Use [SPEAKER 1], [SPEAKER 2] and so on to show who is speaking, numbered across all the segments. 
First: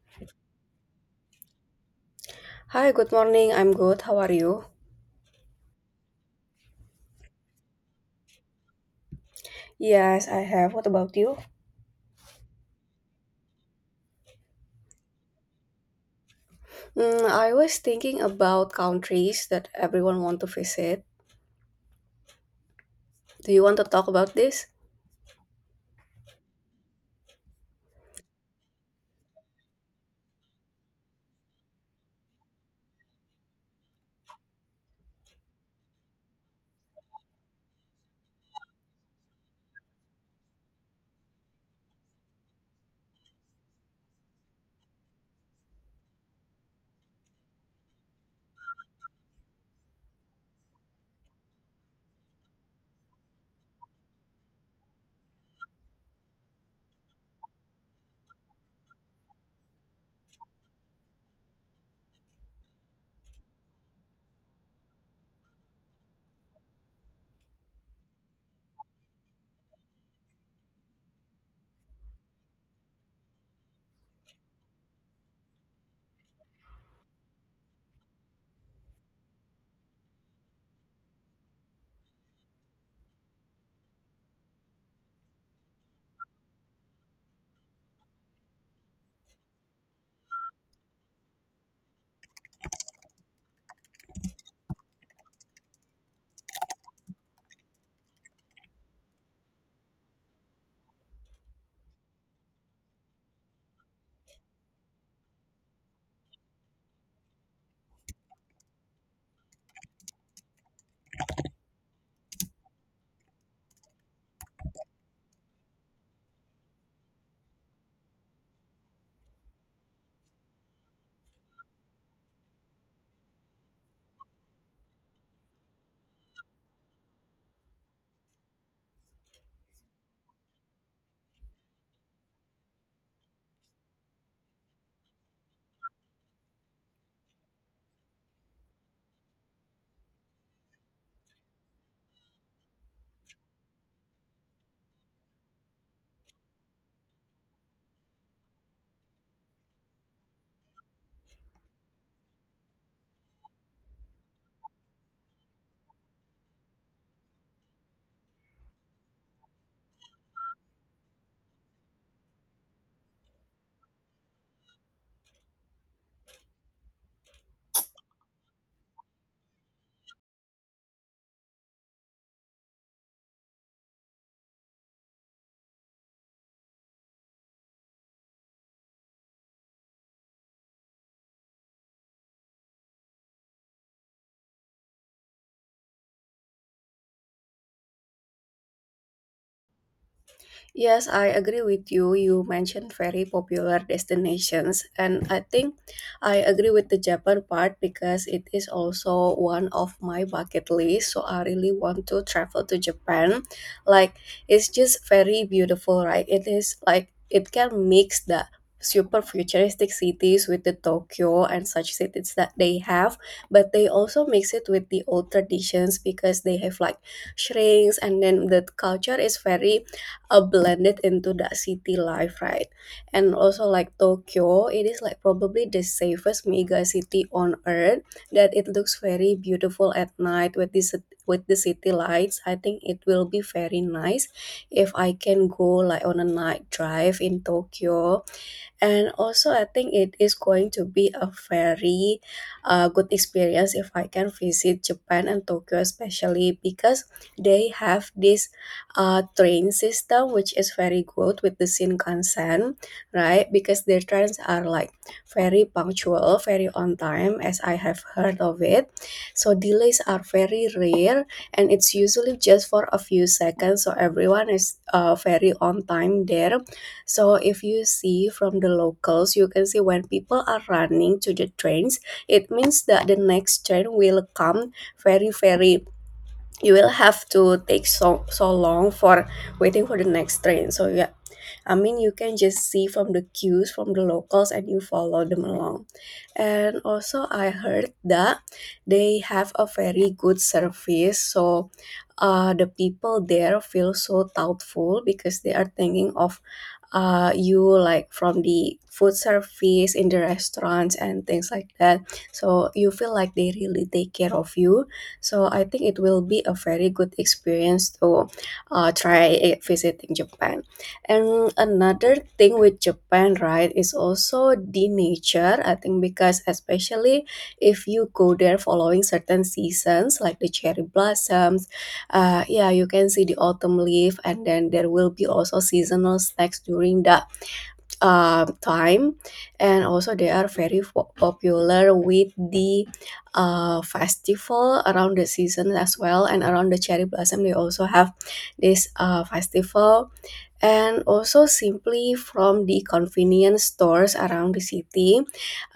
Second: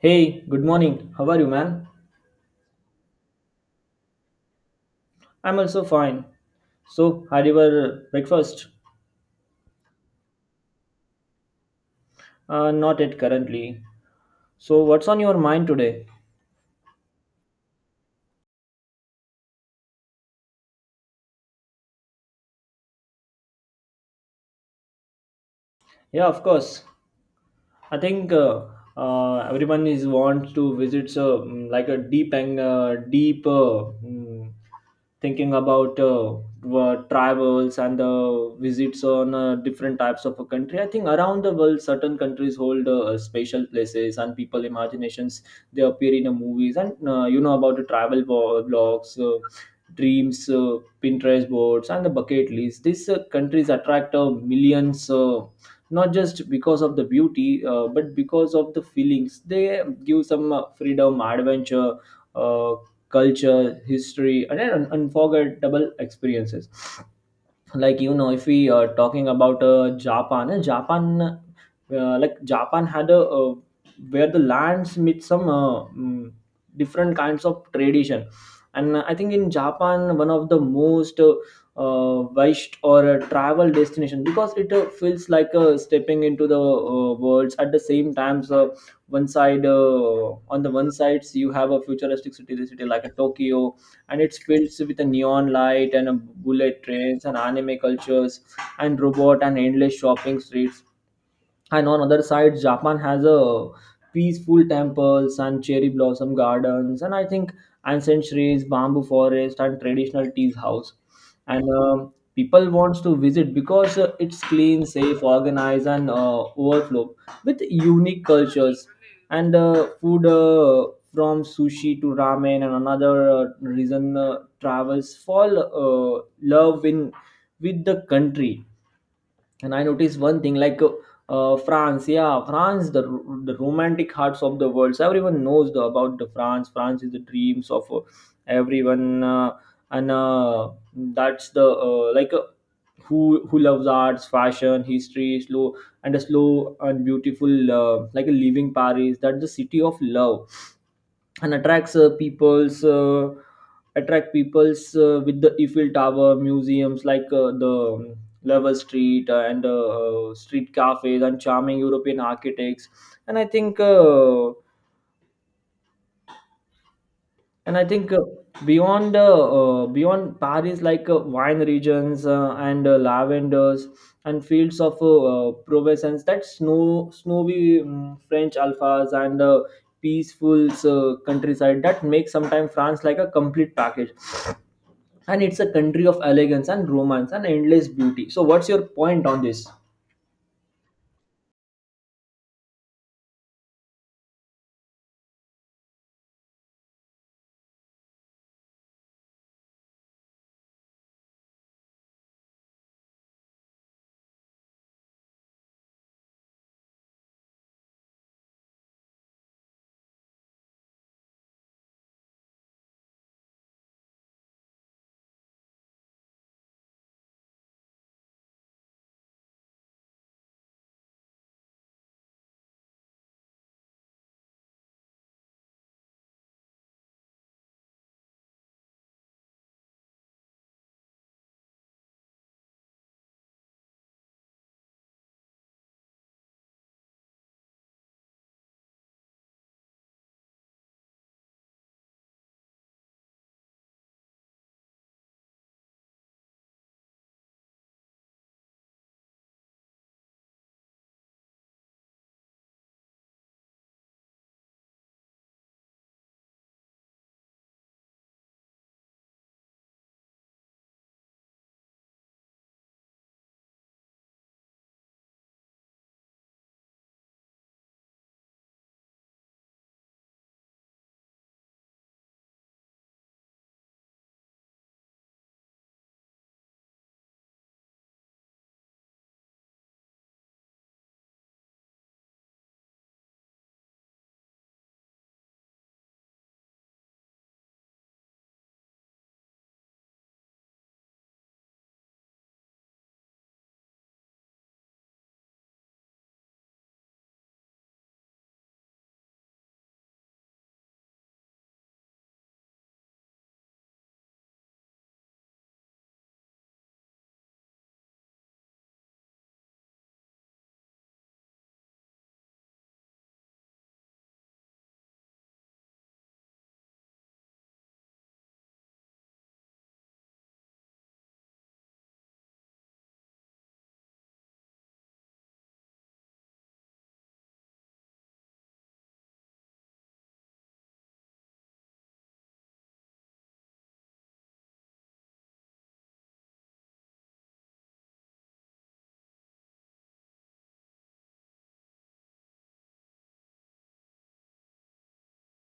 [SPEAKER 1] Hey, good morning. How are you, man?
[SPEAKER 2] Hi, good morning. I'm good. How are you?
[SPEAKER 1] I'm also fine. So, had your breakfast?
[SPEAKER 2] Yes, I have. What about you?
[SPEAKER 1] Not yet currently. So, what's on your mind today?
[SPEAKER 2] I was thinking about countries that everyone want to visit. Do you want to talk about this?
[SPEAKER 1] Yeah, of course. I think everyone is wants to visit, so like a deep and deep, thinking about travels and visits on different types of a country. I think around the world, certain countries hold special places and people imaginations. They appear in the movies, and you know about the travel blogs. Dreams, Pinterest boards and the bucket list, these countries attract millions, not just because of the beauty, but because of the feelings they give: some freedom, adventure, uh, culture, history and an unforgettable experiences. Like, if we are talking about japan japan like Japan had a, where the lands meet some different kinds of tradition. And I think in Japan, one of the most wished or travel destination, because it feels like stepping into the worlds at the same times. One side On the one sides you have a futuristic city, the city like a Tokyo, and it's filled with a neon light and a bullet trains and anime cultures and robot and endless shopping streets. And on other side, Japan has a peaceful temples and cherry blossom gardens. And I think ancient trees, bamboo forest and traditional tea house. And people wants to visit because it's clean, safe, organized and overflow with unique cultures and food, from sushi to ramen. And another reason travels fall love in with the country. And I noticed one thing, like, France. Yeah, France, the romantic hearts of the world. So everyone knows about the France is the dreams of everyone, and that's the, like, who loves arts, fashion, history, slow and beautiful, like a living Paris, that's the city of love. And attract people's, with the Eiffel Tower, museums like the Level Street, and street cafes and charming European architects. And I think uh, and I think beyond Paris, like wine regions and lavenders and fields of Provence, that snowy French alphas and peaceful countryside that makes sometimes France like a complete package. And it's a country of elegance and romance and endless beauty. So what's your point on this?
[SPEAKER 2] Yes, I agree with you. You mentioned very popular destinations, and I think I agree with the Japan part because it is also one of my bucket list. So I really want to travel to Japan. Like, it's just very beautiful, right? It is like it can mix the super futuristic cities with the Tokyo and such cities that they have, but they also mix it with the old traditions because they have like shrines, and then the culture is very blended into that city life, right? And also like Tokyo, it is like probably the safest mega city on earth. That it looks very beautiful at night with this with the city lights. I think it will be very nice if I can go like on a night drive in Tokyo, and also I think it is going to be a very good experience if I can visit Japan and Tokyo especially because they have this train system, which is very good with the Shinkansen, right? Because their trains are like very punctual, very on time as I have heard of it, so delays are very rare and it's usually just for a few seconds, so everyone is very on time there. So if you see from the locals, you can see when people are running to the trains, it means that the next train will come very, very. You will have to take so long for waiting for the next train. So yeah, I mean you can just see from the cues from the locals and you follow them along. And also I heard that they have a very good service. So the people there feel so thoughtful because they are thinking of you, like from the food service in the restaurants and things like that. So you feel like they really take care of you. So I think it will be a very good experience to try visiting Japan. And another thing with Japan, right, is also the nature. I think because especially if you go there following certain seasons like the cherry blossoms, yeah, you can see the autumn leaf, and then there will be also seasonal snacks during the time. And also they are very popular with the festival around the season as well, and around the cherry blossom they also have this festival. And also simply from the convenience stores around the city,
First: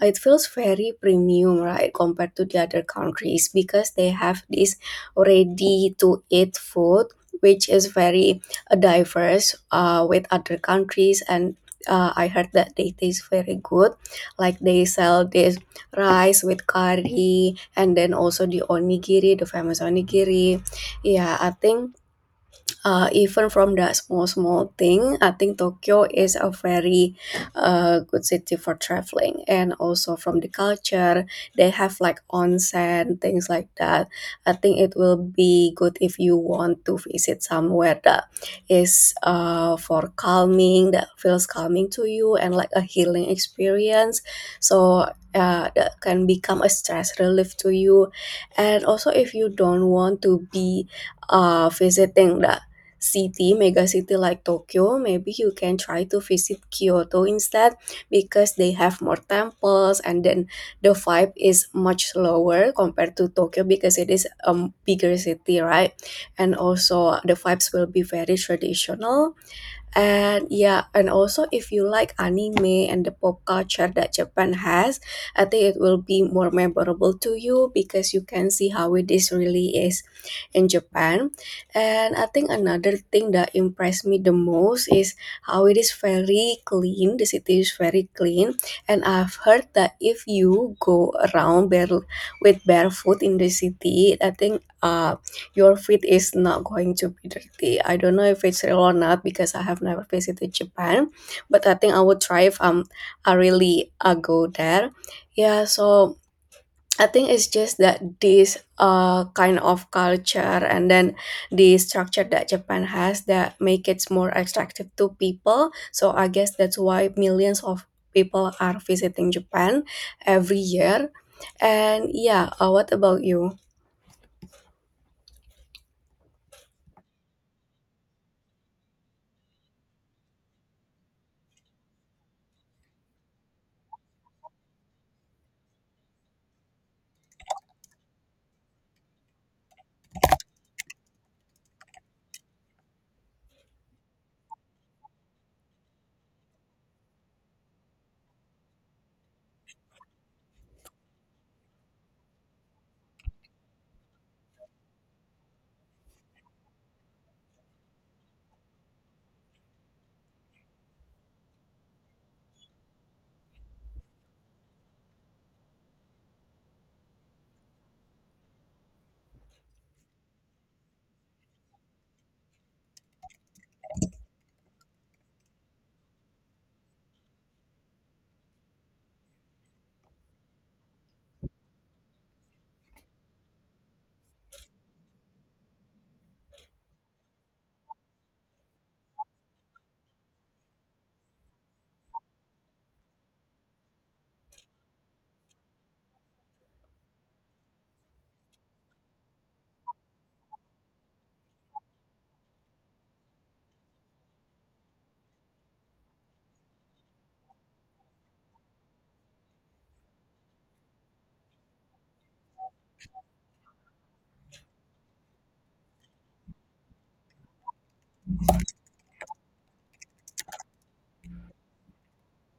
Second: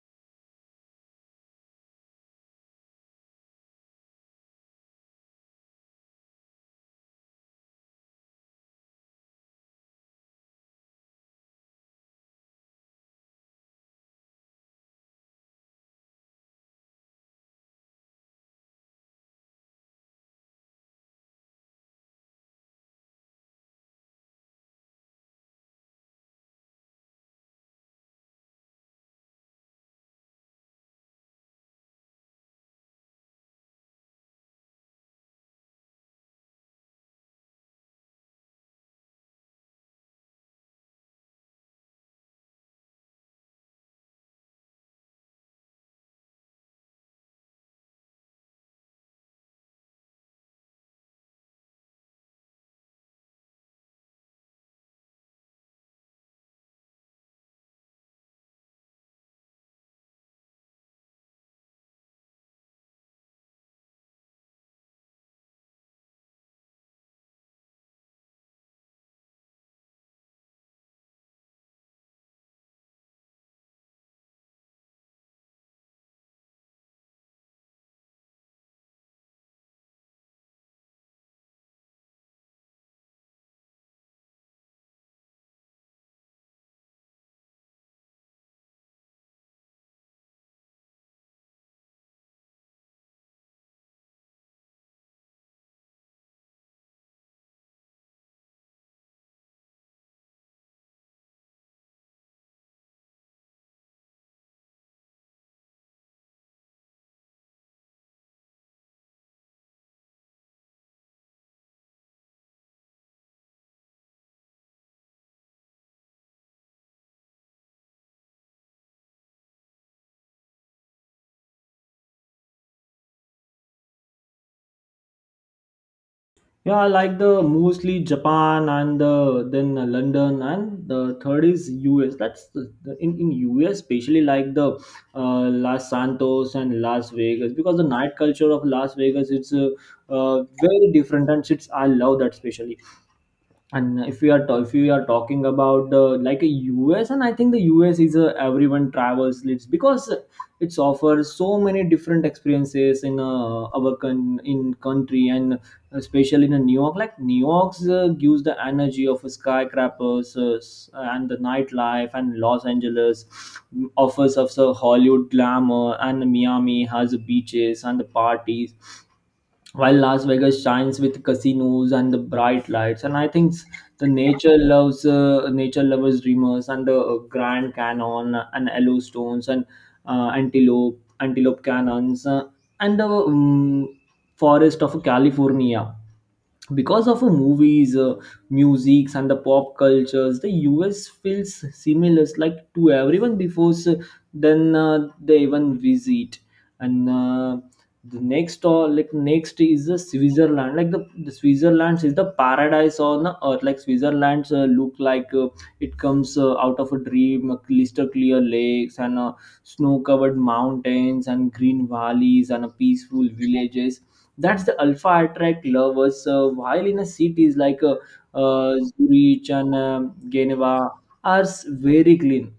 [SPEAKER 2] it feels very premium, right, compared to the other countries because they have this ready to eat food which is very diverse with other countries. And I heard that they taste very good. Like they sell this rice with curry and then also the onigiri, the famous onigiri. Yeah, I think even from the small thing, I think Tokyo is a very good city for traveling. And also from the culture, they have like onsen, things like that. I think it will be good if you want to visit somewhere that is for calming, that feels calming to you, and like a healing experience. So that can become a stress relief to you. And also if you don't want to be visiting the city mega city like Tokyo, maybe you can try to visit Kyoto instead because they have more temples, and then the vibe is much lower compared to Tokyo because it is a bigger city, right? And also the vibes will be very traditional. And yeah, and also if you like anime and the pop culture that Japan has, I think it will be more memorable to you because you can see how it is really is in Japan. And I think another thing that impressed me the most is how it is very clean, the city is very clean. And I've heard that if you go around with barefoot in the city, I think your feet is not going to be dirty. I don't know if it's real or not because I have never visited Japan, but I think I would try if I really go there. Yeah, so I think it's just that this kind of culture, and then the structure that Japan has that make it more attractive to people. So I guess that's why millions of people are visiting Japan every year. And yeah, what about you?
[SPEAKER 1] Yeah, I like the mostly Japan, and then London, and the third is US. That's in US, especially like the Los Santos and Las Vegas, because the night culture of Las Vegas, it's very different, and it's I love that especially. And if we are talking about like a US. And I think the US is a everyone travels lives, because it's offers so many different experiences in in country, and especially in a New York. Like New York's gives the energy of skyscrapers, and the nightlife, and Los Angeles offers of the Hollywood glamour, and Miami has beaches and the parties, while Las Vegas shines with casinos and the bright lights. And I think the nature lovers dreamers and the Grand Canyon and Yellowstones and antelope canyons, and the forest of California. Because of movies, musics and the pop cultures, the US feels similar like to everyone before, so then they even visit. And the next or like next is the Switzerland. Like the Switzerland is the paradise on the earth. Like Switzerland look like it comes out of a dream, crystal clear lakes and snow covered mountains and green valleys and peaceful villages, that's the alpha attract lovers. While in a cities like Zurich and Geneva are very clean,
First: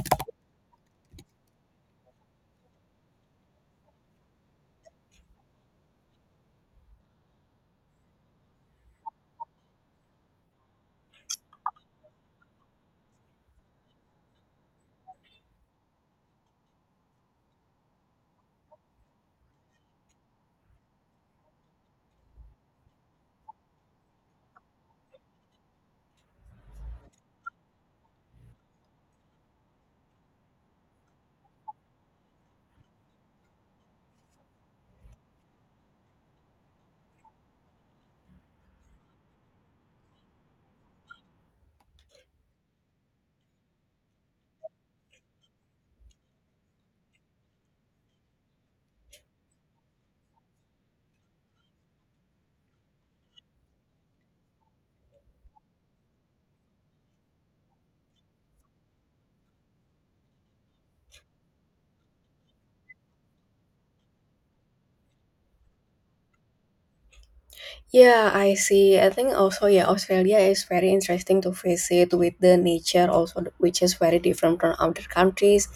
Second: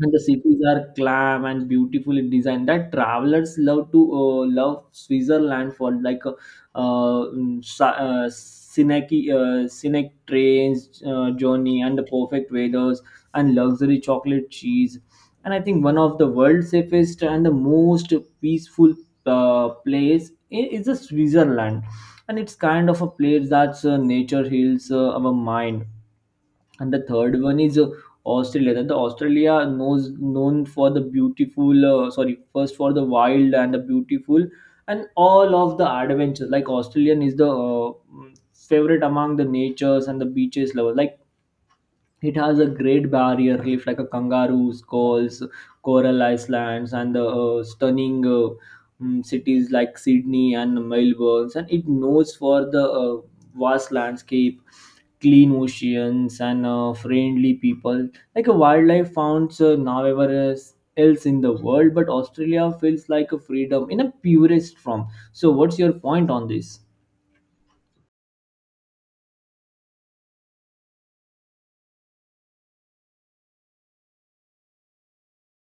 [SPEAKER 1] and the cities are calm and beautifully designed that travelers love to love Switzerland for, like um, sa- uh, scenic scenic trains journey and the perfect weathers and luxury chocolate cheese. And I think one of the world's safest and the most peaceful place is the Switzerland. And it's kind of a place that's nature heals our mind. And the third one is Australia, that the Australia knows known for the beautiful, sorry, first for the wild and the beautiful and all of the adventures. Like Australian is the favorite among the natures and the beaches lovers. Like it has a great barrier reef, like a kangaroos calls, coral islands and the stunning, cities like Sydney and Melbourne. And it knows for the vast landscape, clean oceans and friendly people, like a wildlife found nowhere else in the world. But Australia feels like a freedom in a purest form. So what's your point on this?
[SPEAKER 2] Yeah, I see. I think also yeah, Australia is very interesting to visit with the nature also, which is very different from other countries.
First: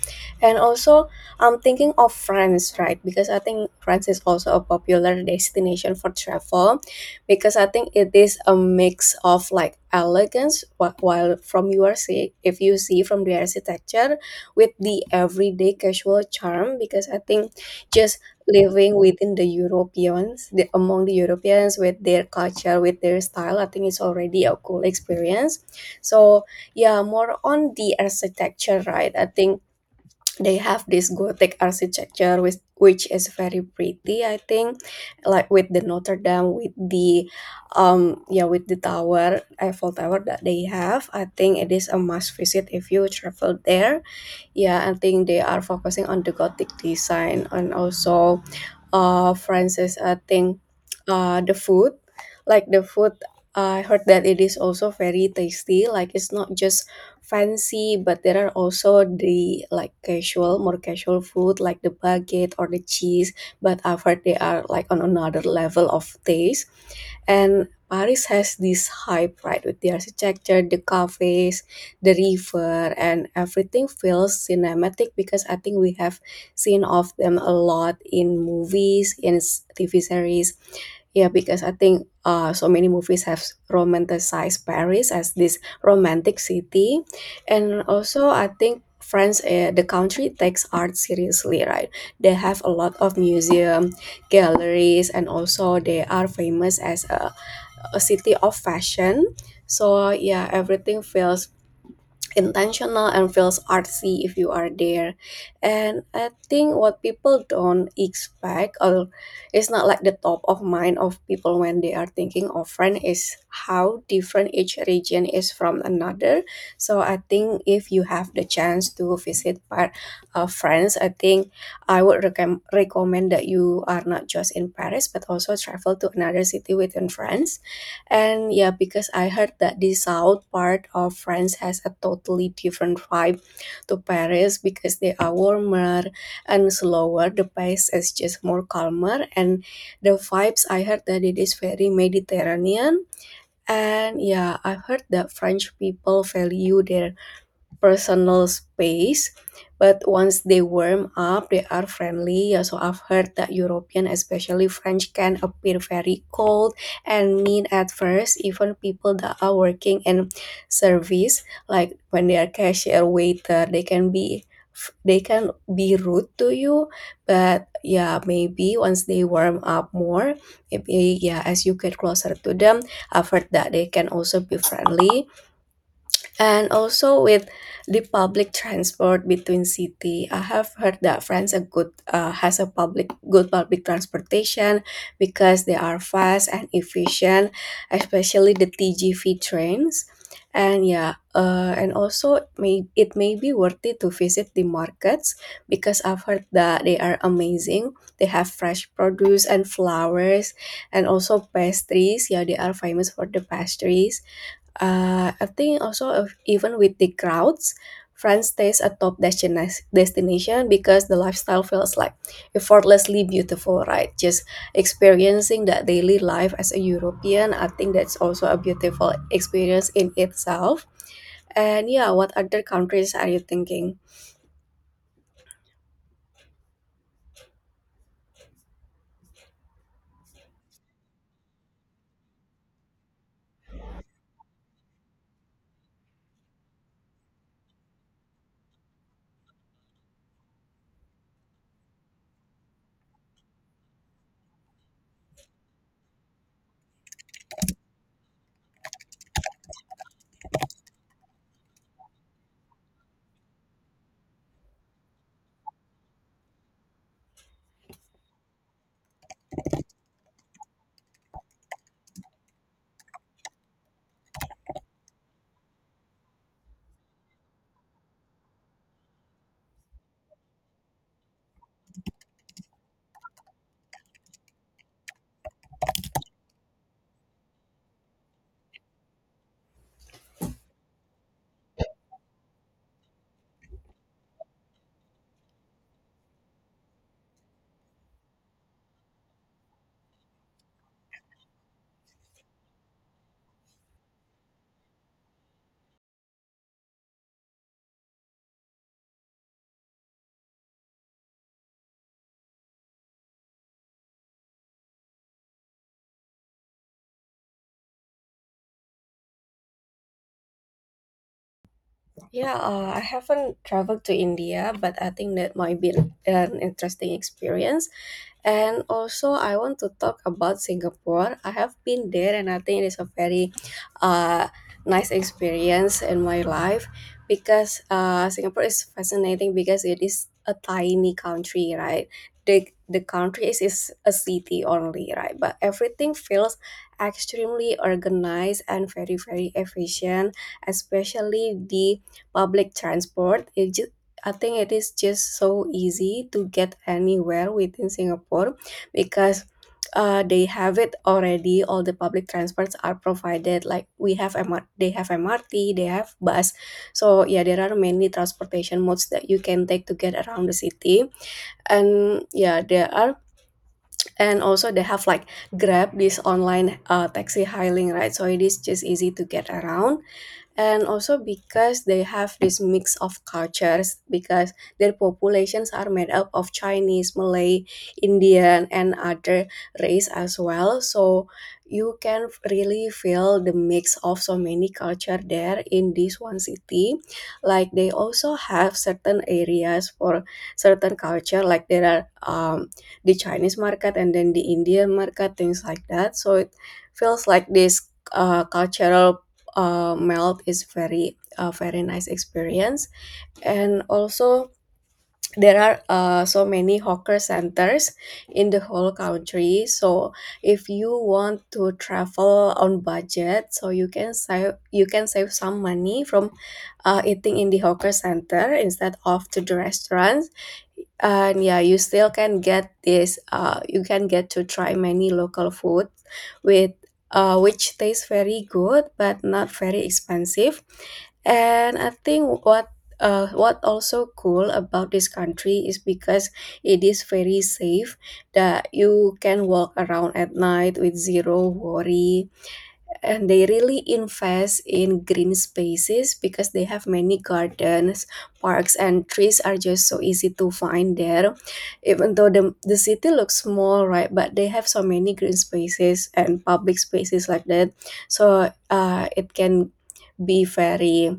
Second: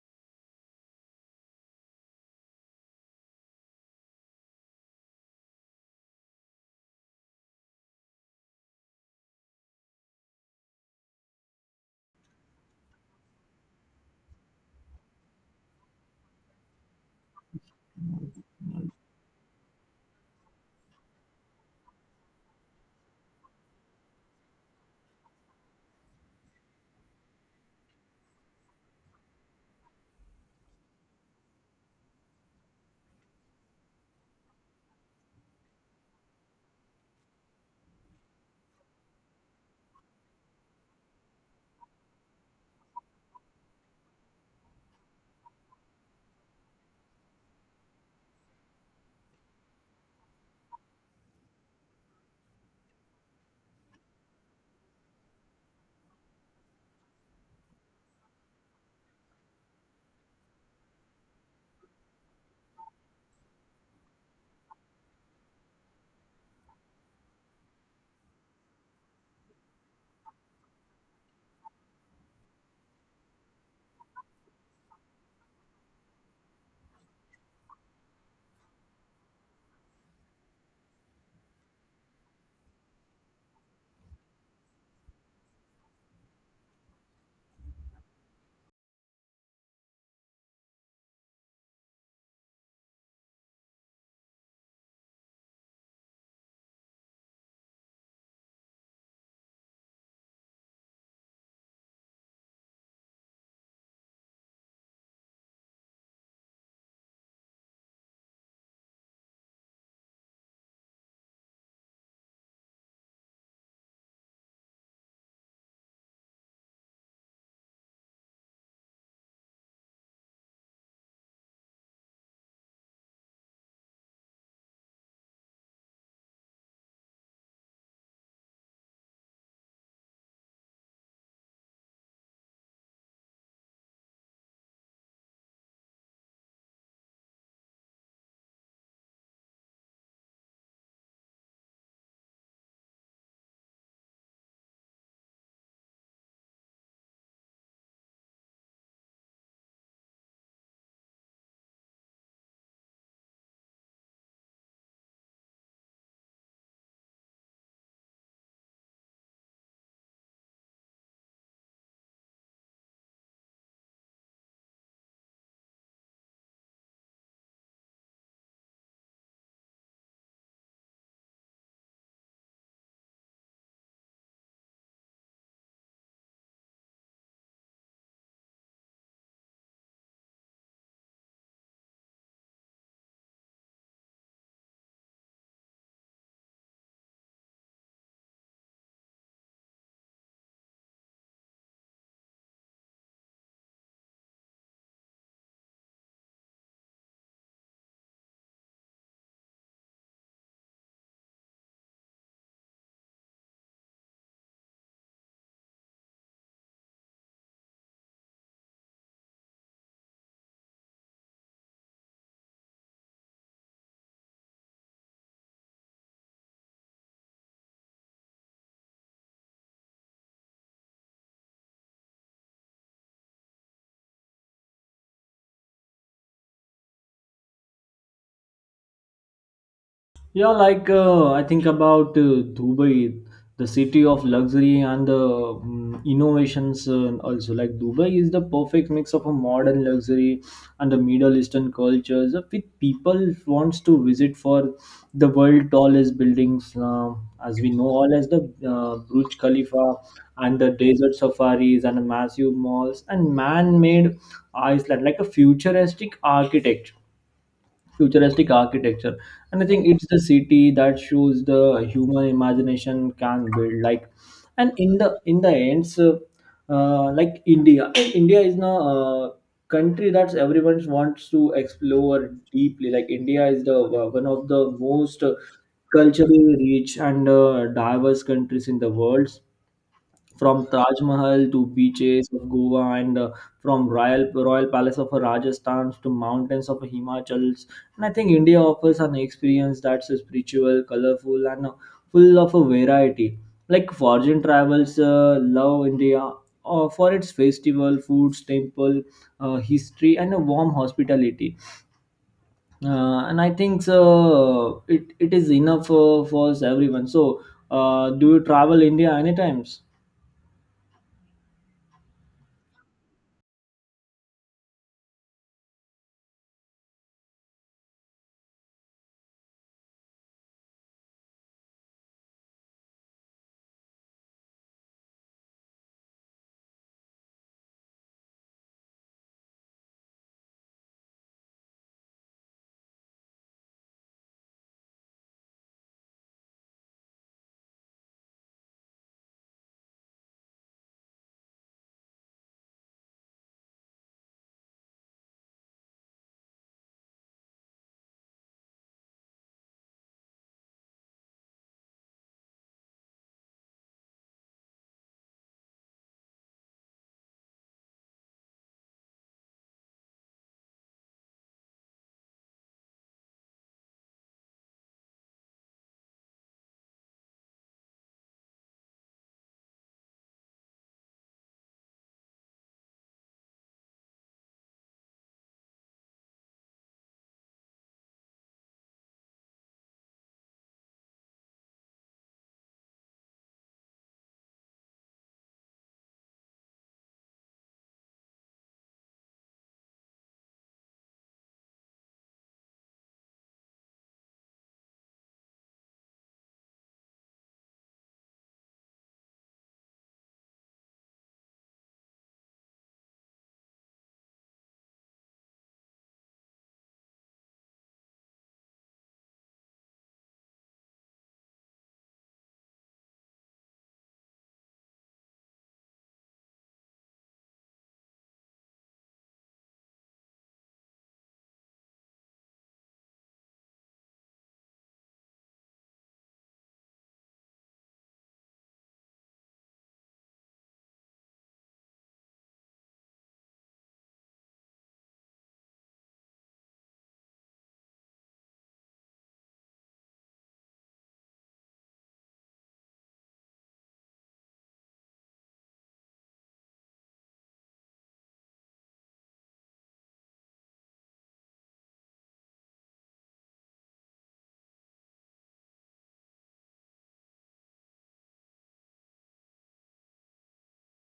[SPEAKER 2] And also, I'm thinking of France, right? Because I think France is also a popular destination for travel, because I think it is a mix of like elegance, while from your see, if you see from the architecture, with the everyday casual charm. Because I think just living within the Europeans, among the Europeans with their culture, with their style, I think it's already a cool experience. So yeah, more on the architecture, right? I think they have this Gothic architecture, which is very pretty. I think, like with the Notre Dame, with the yeah, with the Eiffel Tower that they have. I think it is a must visit if you travel there. Yeah, I think they are focusing on the Gothic design, and also, Francis. I think, the food, like the food, I heard that it is also very tasty. Like it's not just fancy, but there are also the like casual, more casual food like the baguette or the cheese. But I've heard they are like on another level of taste, and Paris has this hype, right, with the architecture, the cafes, the river, and everything feels cinematic because I think we have seen of them a lot in movies, in TV series. Yeah, because I think so many movies have romanticized Paris as this romantic city, and also I think France, the country takes art seriously, right? They have a lot of museum, galleries, and also they are famous as a city of fashion. So yeah, everything feels intentional and feels artsy if you are there. And I think what people don't expect, or it's not like the top of mind of people when they are thinking of France, is how different each region is from another. So I think if you have the chance to visit part of France, I think I would recommend that you are not just in Paris but also travel to another city within France. And yeah, because I heard that the south part of France has a totally different vibe to Paris because they are warmer and slower. The pace is just more calmer, and the vibes, I heard that it is very Mediterranean. And yeah, I've heard that French people value their personal space. But once they warm up, they are friendly. Yeah, so I've heard that European, especially French, can appear very cold and mean at first. Even people that are working in service, like when they are cashier, waiter, they can be rude to you. But yeah, maybe once they warm up more, maybe yeah, as you get closer to them, I've heard that they can also be friendly. And also with the public transport between city, I have heard that France a good has a public good public transportation because they are fast and efficient, especially the TGV trains. And yeah, and also may be worth it to visit the markets because I've heard that they are amazing. They have fresh produce and flowers, and also pastries. Yeah, they are famous for the pastries. I think also, if, even with the crowds, France stays a top destination because the lifestyle feels like effortlessly beautiful, right? Just experiencing that daily life as a European, I think that's also a beautiful experience in itself. And yeah, what other countries are you thinking?
[SPEAKER 1] Yeah, like I think about Dubai, the city of luxury and the innovations. Also, like Dubai is the perfect mix of a modern luxury and the Middle Eastern cultures, with people wants to visit for the world tallest buildings, as we know, all as the Burj Khalifa and the desert safaris and massive malls and man-made island, like a futuristic architecture. And I think it's the city that shows the human imagination can build, like. And in the end, so, like india is now a country that everyone wants to explore deeply. Like India is the one of the most culturally rich and diverse countries in the world, from Taj Mahal to beaches of Goa, and from royal palace of Rajasthan to mountains of Himachals. And I think India offers an experience that's spiritual, colorful, and full of a variety. Like foreign travels, love India for its festival, foods, temple, history, and a warm hospitality. And I think so, it is enough for us everyone. So, do you travel India any times?
[SPEAKER 2] Yeah, I haven't traveled to India, but I think that might be an interesting experience. And also, I want to talk about Singapore. I have been there, and I think it is a very uh, nice experience in my life because Singapore is fascinating because it is a tiny country, right? The country is a city only, right? But everything feels extremely organized and very, very efficient, especially the public transport. It just, I think it is just so easy to get anywhere within Singapore because they have it already. All the public transports are provided. Like we have M R. they have MRT, they have bus. So yeah, there are many transportation modes that you can take to get around the city. And yeah, there are, and also they have like Grab, this online taxi hailing, right? So it is just easy to get around. And also because they have this mix of cultures, because their populations are made up of Chinese, Malay, Indian and other race as well, so you can really feel the mix of so many culture there in this one city. Like they also have certain areas for certain culture. Like there are the Chinese market and then the Indian market, things like that. So it feels like this cultural melt is very nice experience. And also there are so many hawker centers in the whole country. So if you want to travel on budget, so you can save, you can save some money from eating in the hawker center instead of to the restaurant. And yeah, you still can get this you can get to try many local food with which tastes very good but not very expensive. And I think what, what also cool about this country is because it is very safe, that you can walk around at night with zero worry. And they really invest in green spaces because they have many gardens, parks and trees are just so easy to find there. Even though the city looks small, right, but they have so many green spaces and public spaces like that. So it can be very,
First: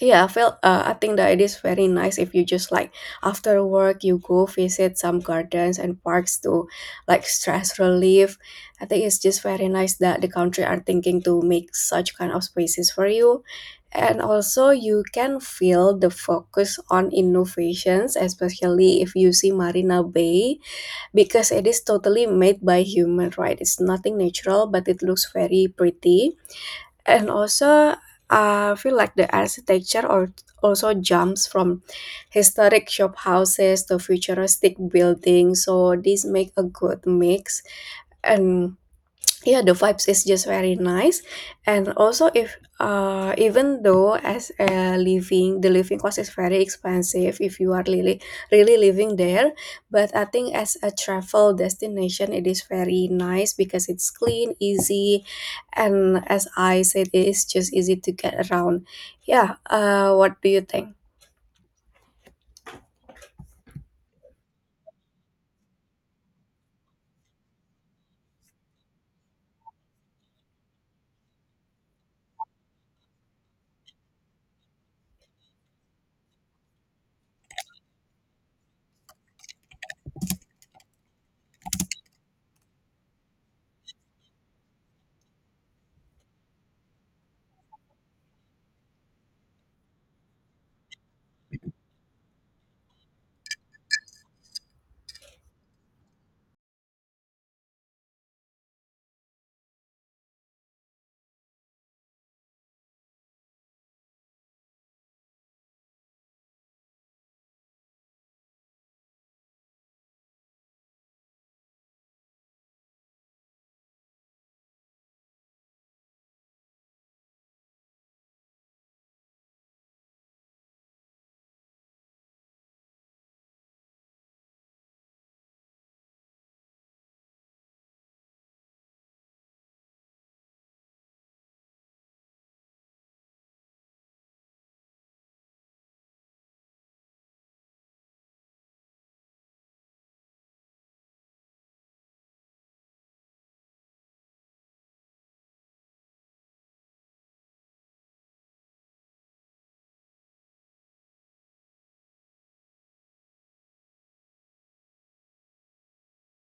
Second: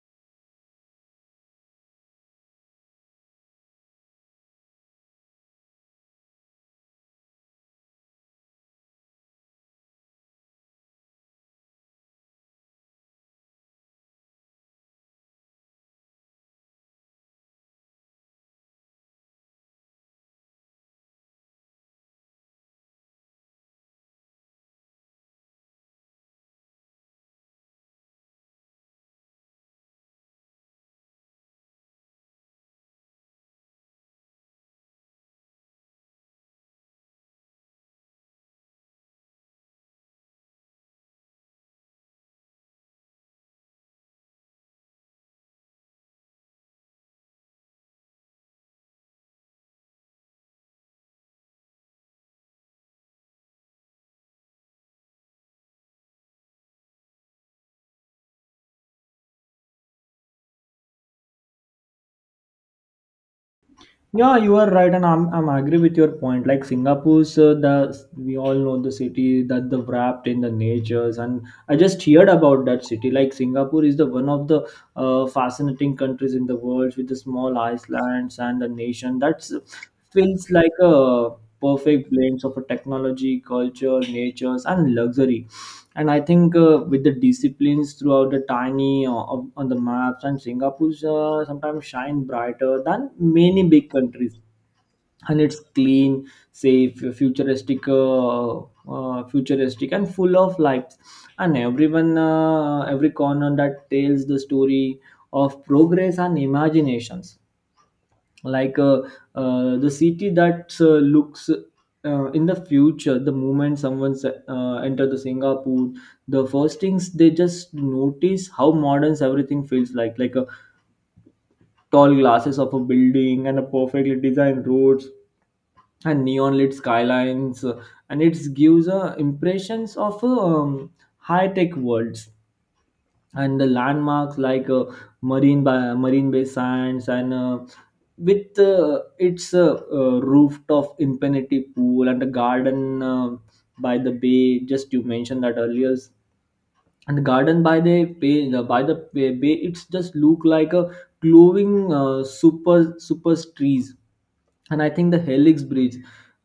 [SPEAKER 2] yeah, I feel. I think that it is very nice if you just like after work you go visit some gardens and parks to like stress relief. I think it's just very nice that the country are thinking to make such kind of spaces for you, and also you can feel the focus on innovations, especially if you see Marina Bay, because it is totally made by human, right? It's nothing natural, but it looks very pretty. And also I feel like the architecture or also jumps from historic shop houses to futuristic buildings, so this make a good mix. And yeah, the vibes is just very nice. And also if even though as a living, the living cost is very expensive if you are really living there, but I think as a travel destination it is very nice because it's clean, easy, and as I said, it is just easy to get around. Yeah, what do you think?
[SPEAKER 1] Yeah, you are right, and I'm agree with your point. Like Singapore's, the, we all know the city that the wrapped in the natures, and I just heard about that city. Like Singapore is the one of the fascinating countries in the world, with the small islands and the nation that's feels like a perfect blend of a technology, culture, natures, and luxury. And I think with the disciplines throughout the tiny, on the maps, and Singapore's sometimes shine brighter than many big countries. And it's clean, safe, futuristic and full of lights. And every corner that tells the story of progress and imaginations. Like the city that looks in the future. The moment someone's enter the Singapore, the first things they just notice how modern everything feels, like a tall glasses of a building and a perfectly designed roads and neon lit skylines, and it gives impressions of high tech worlds. And the landmarks like Marine Bay Sands and with its rooftop infinity pool, and a garden by the bay, just you mentioned that earlier. And the garden by the bay, by the bay, it's just look like a glowing super trees. And I think the Helix Bridge,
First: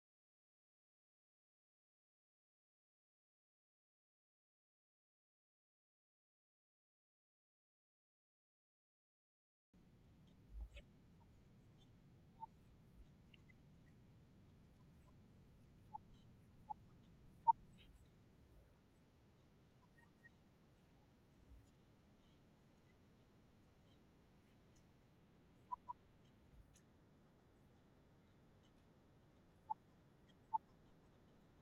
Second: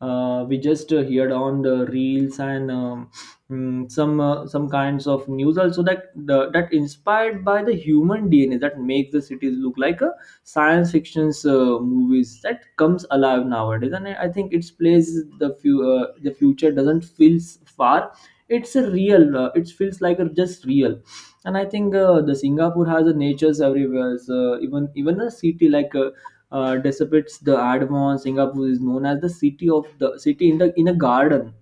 [SPEAKER 1] we just heard on the reels and some kinds of news also that that inspired by the human DNA that makes the cities look like a science fiction's movies that comes alive nowadays. And I think its plays the future doesn't feel far, it's a real, it feels like a just real. And I think the Singapore has a natures everywhere. So even a city like dissipates the admon, Singapore is known as the city in the in a garden.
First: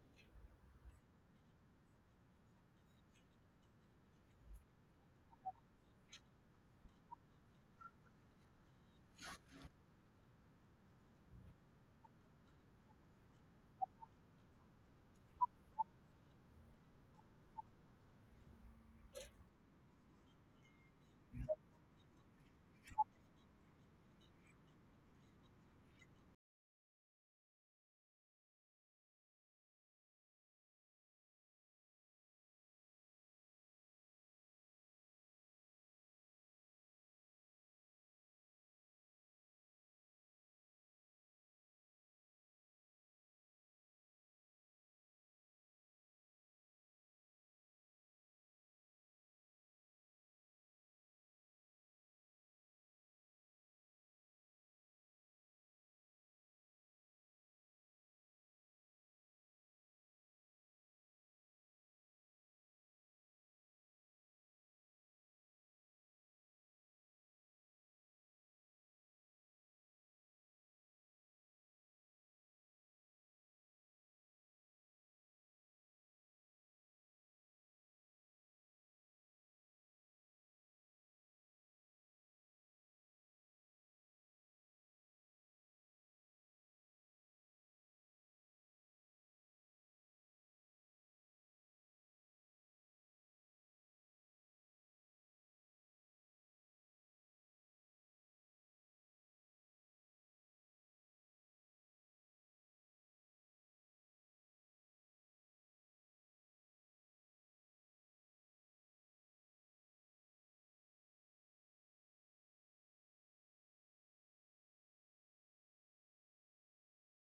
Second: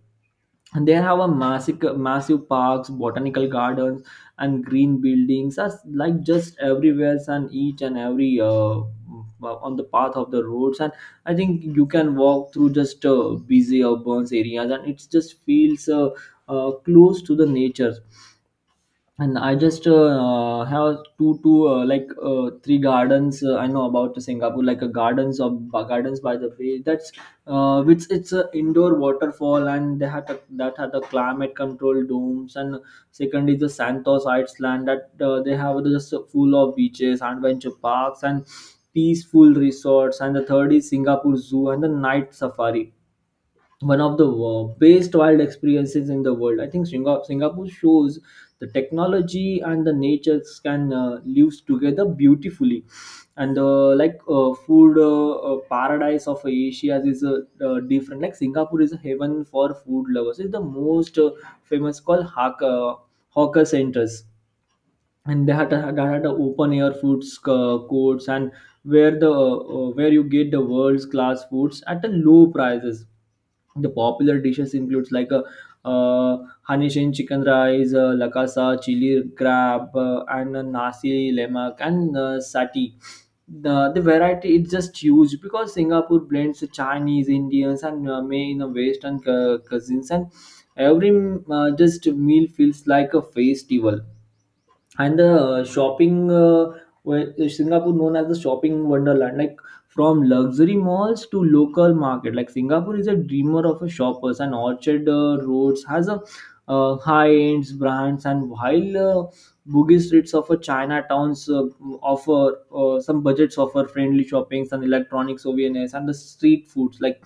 [SPEAKER 1] And they have a massive, massive parks, botanical gardens and green buildings as like just everywhere and each and every, on the path of the roads. And I think you can walk through just busy urban areas and it just feels close to the nature. And I just have two, two, like, three gardens. I know about Singapore, like a gardens of gardens, by the way. That's which it's an indoor waterfall, and that had the climate control domes. And second is the Santos Island that they have just full of beaches, adventure parks, and peaceful resorts. And the third is Singapore Zoo and the night safari, one of the best wild experiences in the world. I think Singapore shows the technology and the natures can live together beautifully. And food paradise of Asia is different. Like Singapore is a heaven for food lovers. It's the most famous called hawker centers, and they had a open air foods courts, and where the where you get the world's class foods at a low prices. The popular dishes includes like a uh, honey shin chicken rice, lakasa, chili crab, and nasi lemak and sati. The variety is just huge because Singapore blends Chinese, Indians, and May in a Western cuisines, and every just meal feels like a festival. And the shopping, where is Singapore known as the shopping wonderland, like from luxury malls to local market, like Singapore is a dreamer of a shoppers. And Orchard Roads has a high ends brands, and while boogie streets of a Chinatowns offer some budgets offer friendly shoppings and electronic souvenirs and the street foods. Like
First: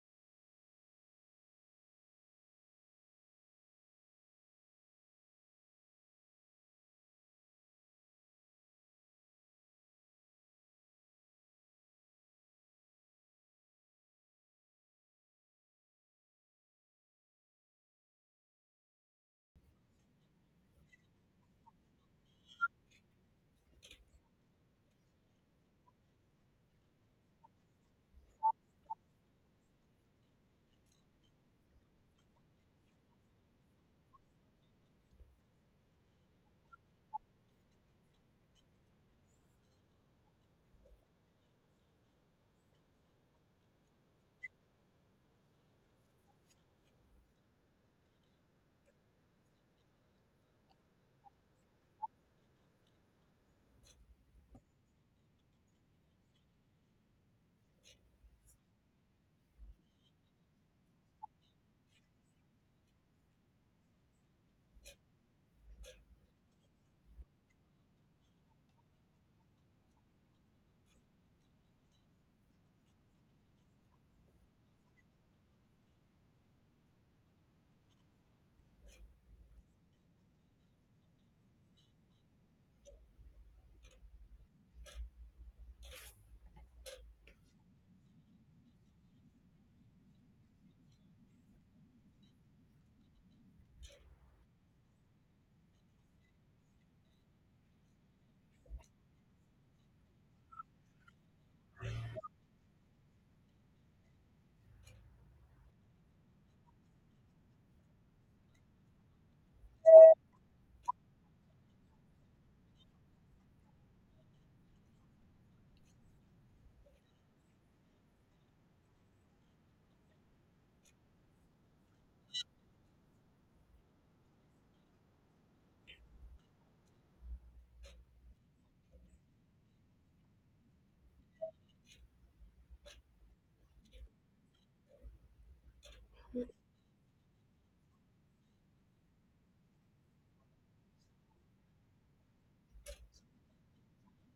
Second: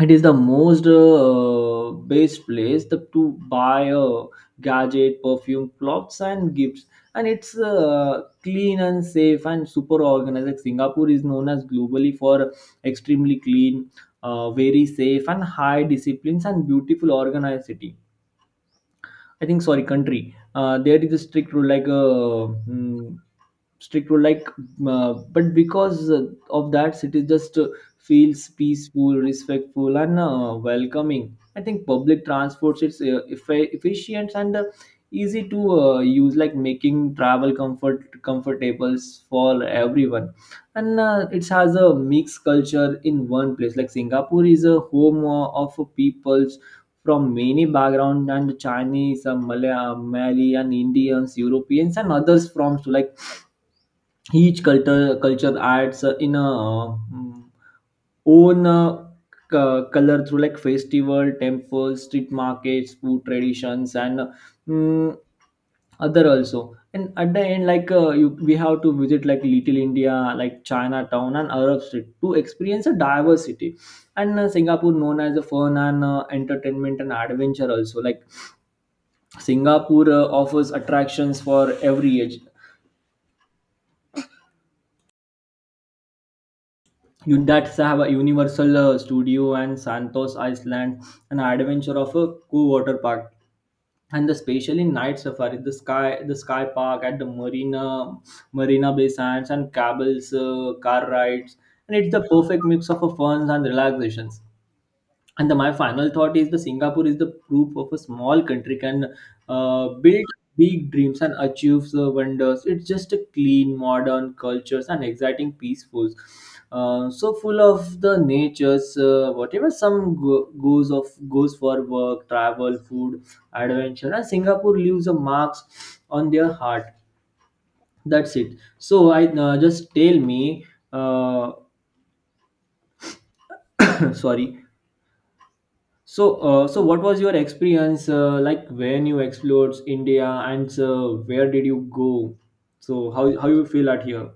[SPEAKER 1] it is the most best place to buy a gadget, perfume, clothes and gifts. And it's clean and safe and super organized. Like Singapore is known as globally for extremely clean, very safe and high disciplines and beautiful organized city. I think sorry country. There is a strict rule like strict rule like, but because of that, city just feels peaceful, respectful, and welcoming. I think public transport is efficient and easy to use, like making travel comfortable for everyone. And it has a mixed culture in one place. Like Singapore is a home of peoples from many backgrounds, and Chinese, Malay, Malayan, Indians, Europeans, and others from. So like each culture adds in a own color through like festival, temples, street markets, food traditions, and mm, other also. And at the end, like we have to visit like Little India, like Chinatown and Arab Street to experience a diversity. And Singapore known as a fun and entertainment and adventure also. Like Singapore offers attractions for every age. You that have a Universal Studio and Santos Island, an adventure of a cool water park, and the especially night safari. The sky park at the marina, Marina Bay Sands, and Cable's car rides, and it's the perfect mix of fun and relaxations. And my final thought is the Singapore is the proof of a small country can build big dreams and achieve the wonders. It's just a clean, modern cultures and exciting, peaceful. So full of the natures, whatever some goes for work, travel, food, adventure, and Singapore leaves a marks on their heart. That's it. So I just tell me, uh, sorry, so what was your experience like when you explored India, and where did you go? So, how you feel at here?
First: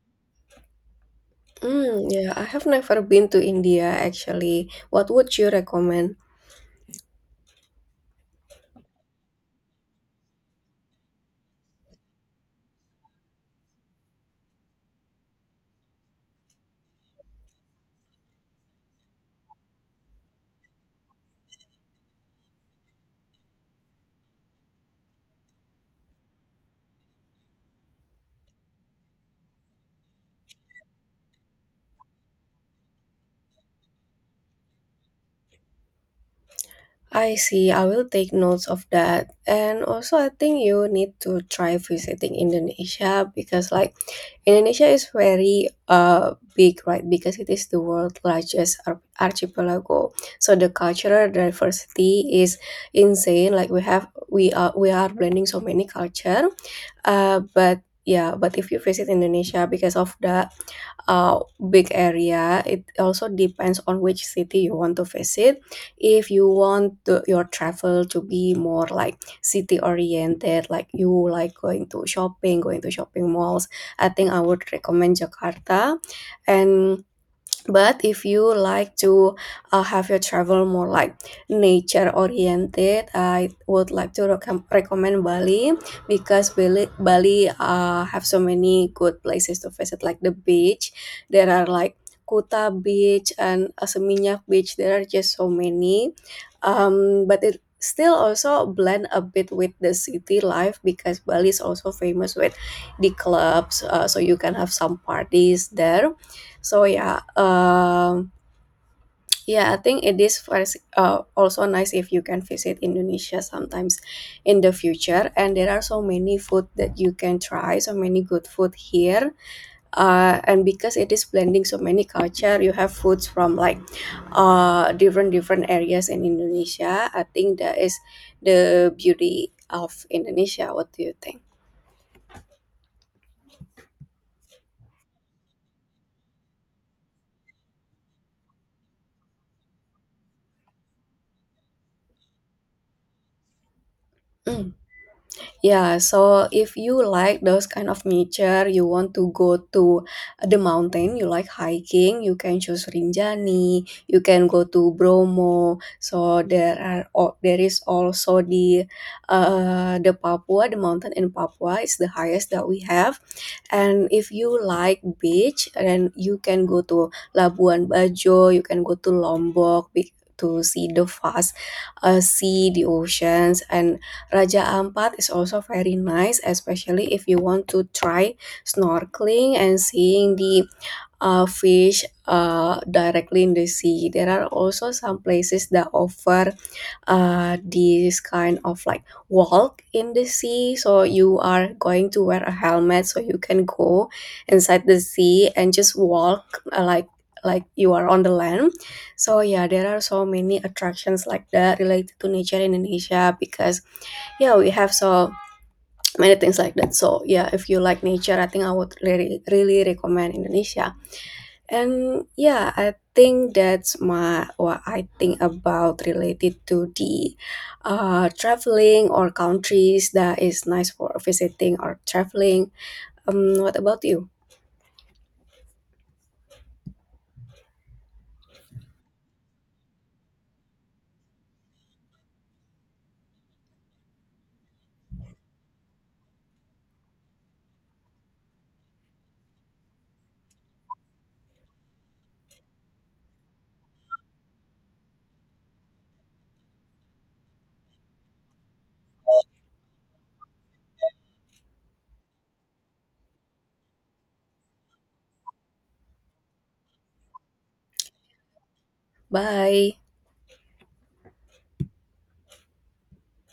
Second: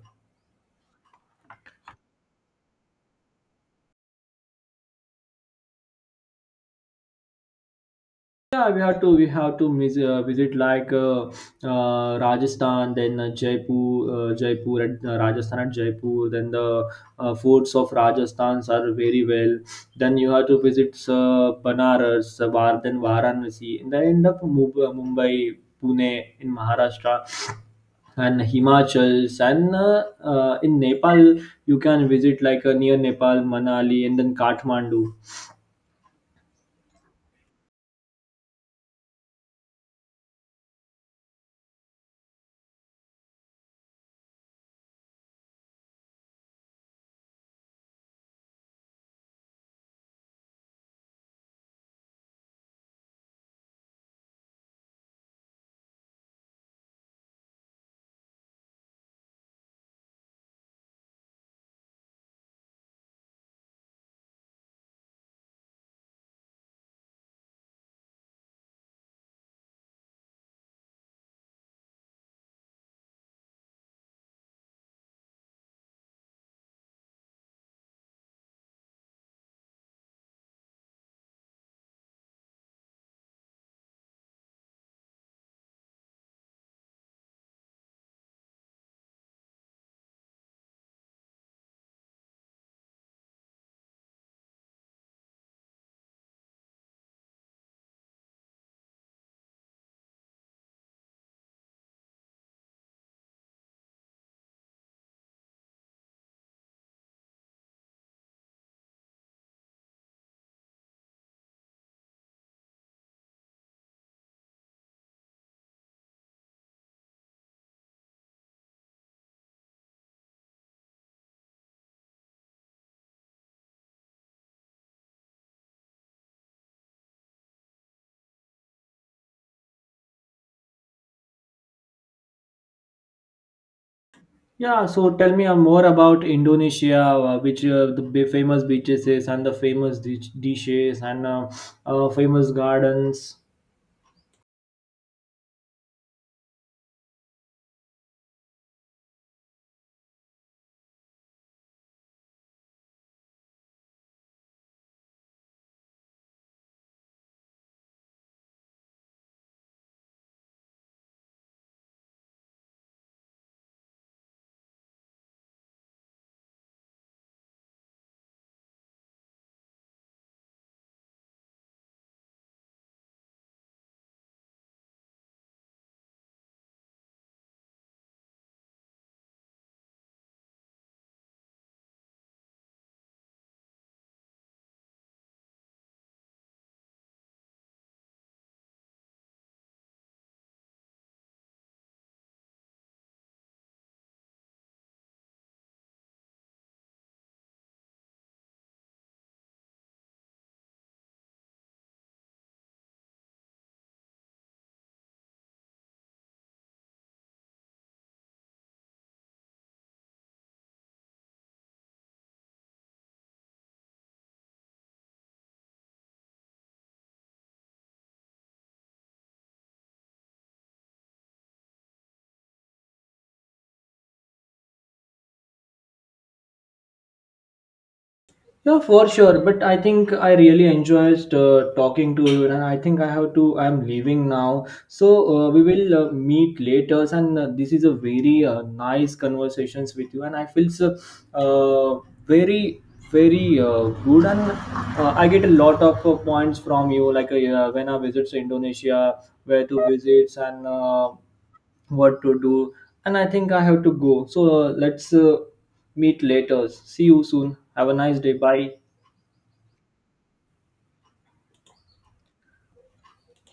[SPEAKER 2] Mm, yeah, I have never been to India actually. What would you recommend?
[SPEAKER 1] Yeah, we have to visit like Rajasthan, then Jaipur, Jaipur at Rajasthan at Jaipur. Then the forts of Rajasthan are very well. Then you have to visit then Varanasi, and then end up Mumbai, Pune in Maharashtra, and Himachals, and in Nepal you can visit like near Nepal, Manali, and then Kathmandu.
[SPEAKER 2] I see. I will take notes of that. And also, I think you need to try visiting Indonesia because, like, Indonesia is very big, right? Because it is the world's largest archipelago. So the cultural diversity is insane. Like we have, we are blending so many culture. But yeah, but if you visit Indonesia because of the uh, big area, it also depends on which city you want to visit. If you want the, your travel to be more like city oriented, like you like going to shopping malls, I think I would recommend Jakarta. And but if you like to have your travel more like nature oriented, I would like to recommend Bali, because Bali have so many good places to visit, like the beach. There are like Kuta Beach and Seminyak Beach. There are just so many, but it still also blend a bit with the city life because Bali is also famous with the clubs, so you can have some parties there. So yeah, yeah, I think it is also nice if you can visit Indonesia sometimes in the future. And there are so many food that you can try, so many good food here. And because it is blending so many culture, you have foods from like different areas in Indonesia. I think that is the beauty of Indonesia. What do you think?
[SPEAKER 1] Yeah, so tell me more about Indonesia, which famous beaches is, and the famous dishes and famous gardens.
[SPEAKER 2] Mm. Yeah, so if you like those kind of nature, you want to go to the mountain, you like hiking, you can choose Rinjani, you can go to Bromo. So there are al- there is also the Papua, the mountain in Papua is the highest that we have. And if you like beach, then you can go to Labuan Bajo, you can go to Lombok be- to see the vast sea, the oceans. And Raja Ampat is also very nice, especially if you want to try snorkeling and seeing the fish directly in the sea. There are also some places that offer this kind of like walk in the sea, so you are going to wear a helmet so you can go inside the sea and just walk like you are on the land. So yeah, there are so many attractions like that related to nature in Indonesia, because yeah, we have so many things like that. So yeah, if you like nature, I think I would really recommend Indonesia. And yeah, I think that's my what I think about related to the traveling or countries that is nice for visiting or traveling. What about you?
[SPEAKER 1] Yeah, for sure. But I think I really enjoyed talking to you, and I think I have to. I'm leaving now. So we will meet later, and this is a very nice conversations with you, and I feel so, uh, very very good, and I get a lot of points from you, like yeah, when I visit Indonesia, where to visit, and what to do. And I think I have to go. So let's meet later. See you soon. Have a nice day. Bye.
[SPEAKER 2] Bye.